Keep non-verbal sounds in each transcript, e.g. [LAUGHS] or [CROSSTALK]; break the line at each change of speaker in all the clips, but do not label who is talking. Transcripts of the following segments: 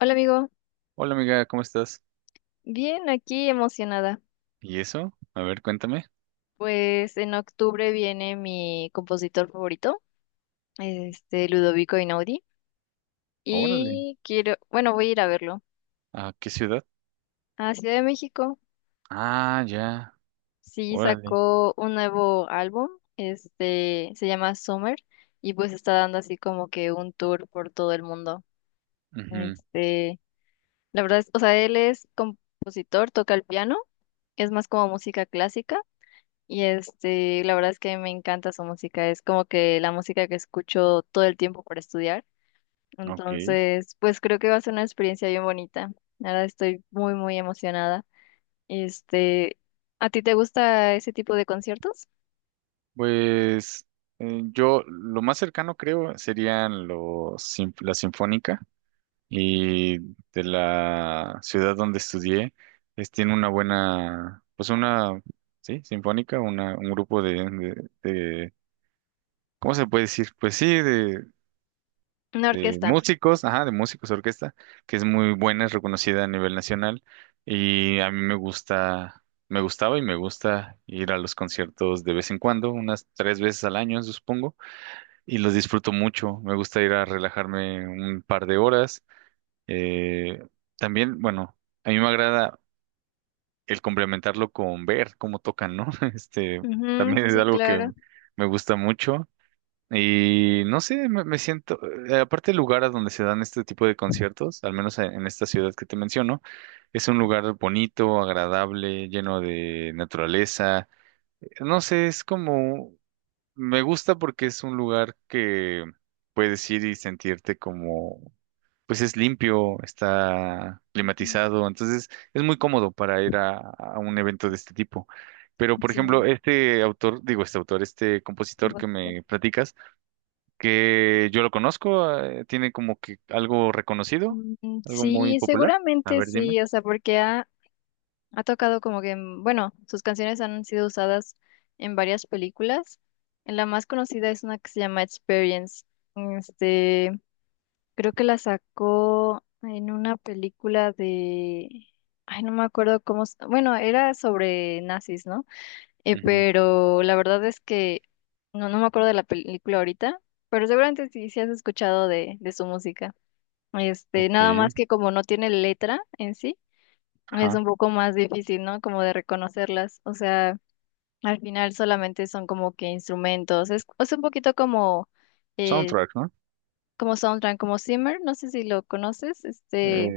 Hola amigo,
Hola amiga, ¿cómo estás?
bien aquí emocionada.
¿Y eso? A ver, cuéntame.
Pues en octubre viene mi compositor favorito, Ludovico Einaudi,
Órale.
y quiero, bueno, voy a ir a verlo
¿A qué ciudad?
a Ciudad de México.
Ah, ya.
Sí,
Órale.
sacó un nuevo álbum, se llama Summer, y pues está dando así como que un tour por todo el mundo.
Ujú,
Este, la verdad es, o sea, él es compositor, toca el piano, es más como música clásica. Y la verdad es que me encanta su música, es como que la música que escucho todo el tiempo para estudiar.
ok.
Entonces, pues creo que va a ser una experiencia bien bonita. Ahora estoy muy emocionada. Este, ¿A ti te gusta ese tipo de conciertos?
Pues yo lo más cercano creo serían los, sin- la Sinfónica y de la ciudad donde estudié, es, tiene una buena, pues una, sí, Sinfónica, una, un grupo de, de, de- ¿cómo se puede decir? Pues sí, de
Una
de
orquesta.
músicos, ajá, de músicos de orquesta, que es muy buena, es reconocida a nivel nacional y a mí me gusta, me gustaba y me gusta ir a los conciertos de vez en cuando, unas tres veces al año, supongo, y los disfruto mucho. Me gusta ir a relajarme un par de horas. Eh, también, bueno, a mí me agrada el complementarlo con ver cómo tocan, ¿no? [LAUGHS] Este,
Ujú,
también es
sí,
algo que
claro.
me gusta mucho. Y no sé, me siento, aparte el lugar a donde se dan este tipo de conciertos, al menos en esta ciudad que te menciono, es un lugar bonito, agradable, lleno de naturaleza. No sé, es como, me gusta porque es un lugar que puedes ir y sentirte como, pues es limpio, está
Mm,
climatizado, entonces es muy cómodo para ir a un evento de este tipo. Pero, por
sí,
ejemplo, este autor, digo, este autor, este compositor
como-
que me platicas, que yo lo conozco, tiene como que algo reconocido,
mm,
algo muy
sí,
popular. A
seguramente
ver, dime.
sí, o sea, porque ha, ha tocado como que, bueno, sus canciones han sido usadas en varias películas. En la más conocida es una que se llama Experience. Este, creo que la sacó en una película de, ay, no me acuerdo cómo, bueno, era sobre nazis, ¿no?
Ujú,
Pero la verdad es que no me acuerdo de la película ahorita, pero seguramente sí, sí has escuchado de su música.
Ok,
Nada más que como no tiene letra en sí es
ajá.
un poco más difícil, ¿no? Como de reconocerlas. O sea, al final solamente son como que instrumentos. Es un poquito como, eh,
Soundtrack, ¿no?
como soundtrack, como Zimmer, no sé si lo conoces,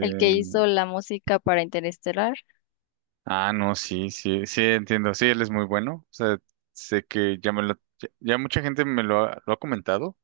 el que hizo la música para Interestelar.
ah, no, sí, sí, sí, entiendo. Sí, él es muy bueno. O sea, sé que ya me lo, ya, ya mucha gente me lo ha comentado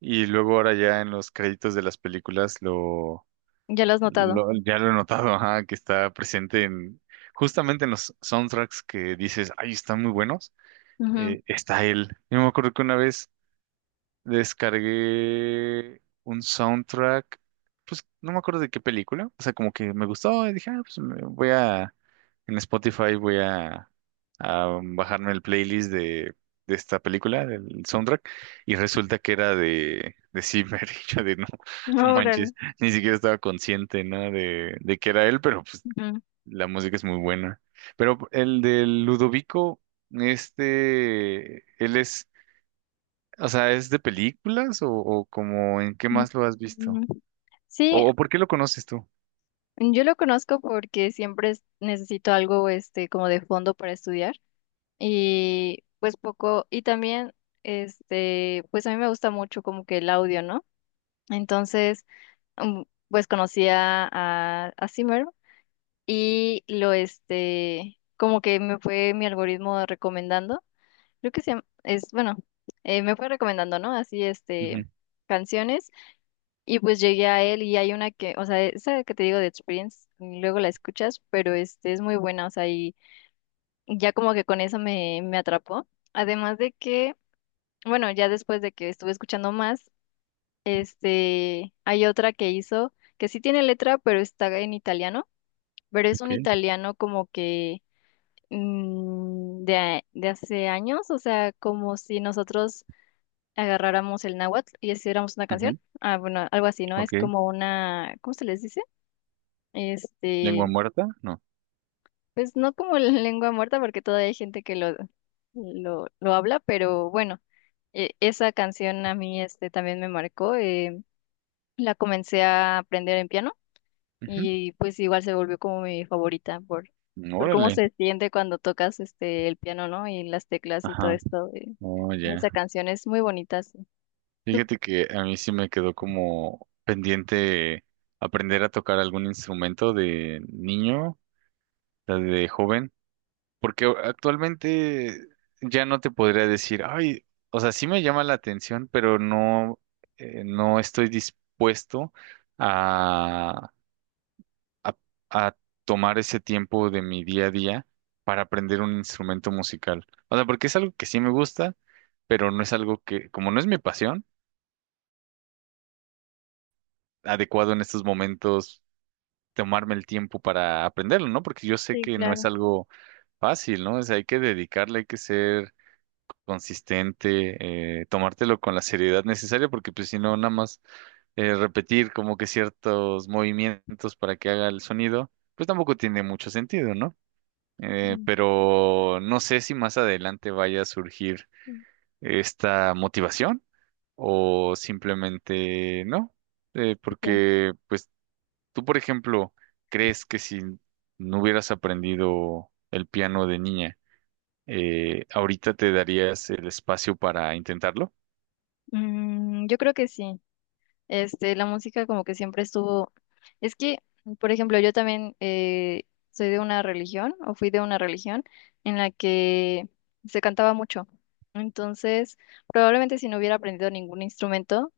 y luego ahora ya en los créditos de las películas
Ya lo has notado.
lo ya lo he notado, ajá, que está presente en justamente en los soundtracks que dices, ay, están muy buenos. Está él. Yo me acuerdo que una vez descargué un soundtrack, pues no me acuerdo de qué película, o sea, como que me gustó y dije, ah, pues me voy a, en Spotify voy a bajarme el playlist de esta película, del soundtrack, y resulta que era de Zimmer, [LAUGHS] y yo de no,
Ujú.
no
Órale.
manches, ni siquiera estaba consciente, ¿no? De que era él, pero pues
Ujú.
la música es muy buena. Pero el de Ludovico... Este, él es o sea, ¿es de películas o como en qué más lo has visto?
Mm, sí,
O por qué lo conoces tú?
yo lo conozco porque siempre necesito algo como de fondo para estudiar. Y pues poco, y también, pues a mí me gusta mucho como que el audio, ¿no? Entonces, mm, pues conocía a Zimmer y lo, como que me fue mi algoritmo recomendando, creo que es, bueno, me fue recomendando, ¿no? Así,
Ujú,
canciones y pues llegué a él y hay una que, o sea, esa que te digo de Experience, luego la escuchas, pero es muy buena, o sea, y ya como que con eso me atrapó. Además de que bueno, ya después de que estuve escuchando más, hay otra que hizo que sí tiene letra, pero está en italiano, pero es un
ok,
italiano como que de, de hace años, o sea, como si nosotros agarráramos el náhuatl y hiciéramos una canción.
ujú,
Ah, bueno, algo así, ¿no? Es
ok.
como una, ¿cómo se les dice?
¿Lengua
Este,
muerta? No.
pues no como la [LAUGHS] lengua muerta, porque todavía hay gente que lo habla, pero bueno, esa canción a mí también me marcó. La comencé a aprender en piano y pues igual se volvió como mi favorita
Ujú,
por cómo
órale.
se siente cuando tocas el piano, ¿no? Y las teclas y todo
Ajá.
esto
Oh,
de
ya.
esa canción es muy bonita, sí. Tú-
Fíjate que a mí sí me quedó como pendiente aprender a tocar algún instrumento de niño, o sea, de joven, porque actualmente ya no te podría decir, ay, o sea, sí me llama la atención, pero no, no estoy dispuesto a, a tomar ese tiempo de mi día a día para aprender un instrumento musical. O sea, porque es algo que sí me gusta, pero no es algo que, como no es mi pasión, adecuado en estos momentos tomarme el tiempo para aprenderlo, ¿no? Porque yo sé
sí,
que no es
claro.
algo fácil, ¿no? O sea, hay que dedicarle, hay que ser consistente, tomártelo con la seriedad necesaria, porque pues si no, nada más repetir como que ciertos movimientos para que haga el sonido, pues tampoco tiene mucho sentido, ¿no?
Mm,
Pero no sé si más adelante vaya a surgir
mm,
esta motivación o simplemente no.
ya.
Porque pues tú, por ejemplo, crees que si no hubieras aprendido el piano de niña, ahorita te darías el espacio para intentarlo.
Mm, yo creo que sí. La música como que siempre estuvo. Es que, por ejemplo, yo también soy de una religión o fui de una religión en la que se cantaba mucho. Entonces, probablemente si no hubiera aprendido ningún instrumento,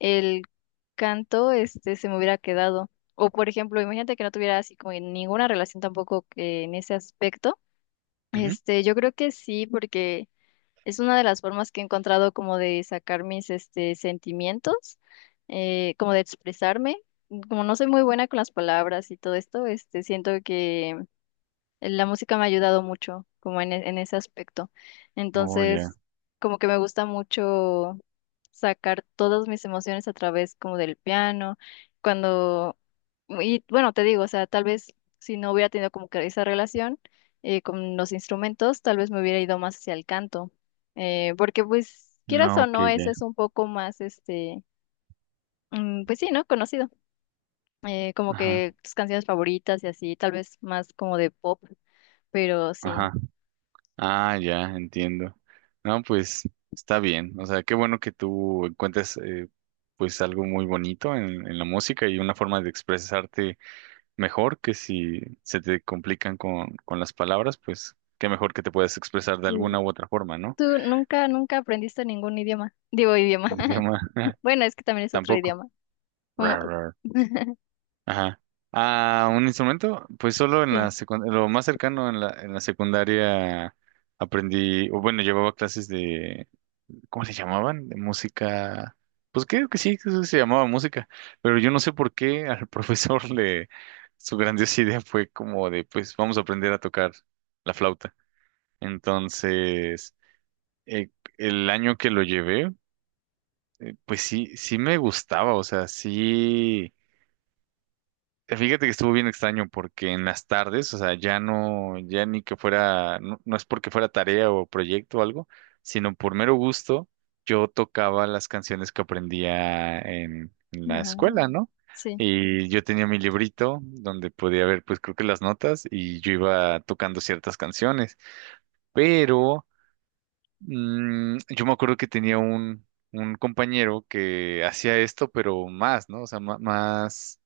el canto se me hubiera quedado. O por ejemplo, imagínate que no tuviera así como ninguna relación tampoco que en ese aspecto.
Ujú.
Yo creo que sí, porque es una de las formas que he encontrado como de sacar mis sentimientos, como de expresarme. Como no soy muy buena con las palabras y todo esto, siento que la música me ha ayudado mucho, como en, en ese aspecto.
Oh, ya.
Entonces, como que me gusta mucho sacar todas mis emociones a través como del piano, cuando, y bueno, te digo, o sea, tal vez si no hubiera tenido como que esa relación con los instrumentos, tal vez me hubiera ido más hacia el canto, porque pues quieras
No,
o
ok,
no,
ya.
eso es un poco más, mm, pues sí, ¿no? Conocido, como
Ajá,
que tus canciones favoritas y así, tal vez más como de pop, pero sí.
ajá. Ah, ya, entiendo. No, pues está bien. O sea, qué bueno que tú encuentres pues algo muy bonito en la música y una forma de expresarte mejor que si se te complican con las palabras, pues qué mejor que te puedas expresar de
Mm.
alguna u otra forma, ¿no?
¿Tú nunca aprendiste ningún idioma? Digo idioma. [LAUGHS]
Idioma, [LAUGHS]
Bueno, es que también es otro
tampoco.
idioma. Como-
Rar, rar.
[LAUGHS]
Ajá. Ah, un instrumento, pues solo en la
Sí.
secundaria, lo más cercano en la secundaria aprendí, o bueno, llevaba clases ¿cómo se llamaban? De música. Pues creo que sí, creo que se llamaba música, pero yo no sé por qué al [LAUGHS] profesor le, su grandiosa idea fue como de, pues vamos a aprender a tocar la flauta. Entonces, eh, el año que lo llevé, pues sí, sí me gustaba, o sea, sí. Fíjate que estuvo bien extraño porque en las tardes, o sea, ya no, ya ni que fuera, no, no es porque fuera tarea o proyecto o algo, sino por mero gusto, yo tocaba las canciones que aprendía en la
Ah,
escuela, ¿no?
sí.
Y yo tenía mi librito donde podía ver, pues creo que las notas y yo iba tocando ciertas canciones, pero yo me acuerdo que tenía un compañero que hacía esto, pero más, ¿no? O sea, ma- más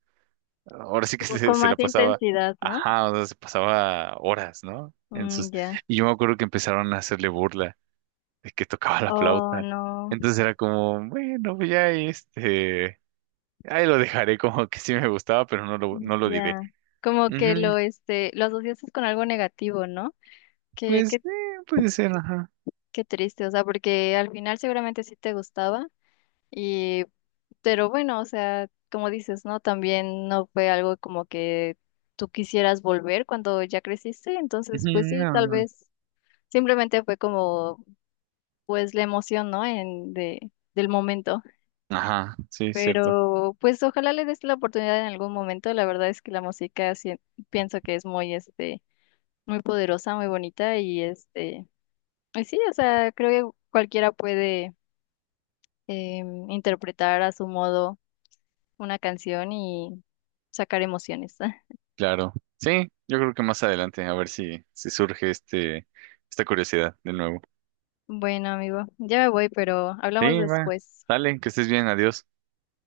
ahora sí que
Como con
se la
más
pasaba,
intensidad, ¿no?
ajá, o sea, se pasaba horas, ¿no? En
Mm,
sus,
ya.
y yo me acuerdo que empezaron a hacerle burla de que tocaba la
Oh,
flauta.
no.
Entonces era como, bueno, pues ya este, ahí lo dejaré como que sí me gustaba, pero no lo,
Mm,
no lo diré.
ya. Como que lo,
Ujú,
lo asociaste con algo negativo, ¿no? Qué,
pues,
qué,
puede ser, ajá.
qué triste. O sea, porque al final seguramente sí te gustaba. Y pero bueno, o sea, como dices, ¿no? También no fue algo como que tú quisieras volver cuando ya creciste,
Ujú,
entonces pues sí,
no. no,
tal
no".
vez simplemente fue como pues la emoción, ¿no? En de del momento.
Ajá, sí, cierto,
Pero pues ojalá le des la oportunidad en algún momento. La verdad es que la música pienso que es muy muy poderosa, muy bonita y y sí, o sea, creo que cualquiera puede interpretar a su modo una canción y sacar emociones. [LAUGHS]
claro. Sí, yo creo que más adelante, a ver si, si surge este, esta curiosidad de nuevo.
Bueno, amigo, ya me voy, pero hablamos
Sí, va,
después.
dale, que estés bien, adiós.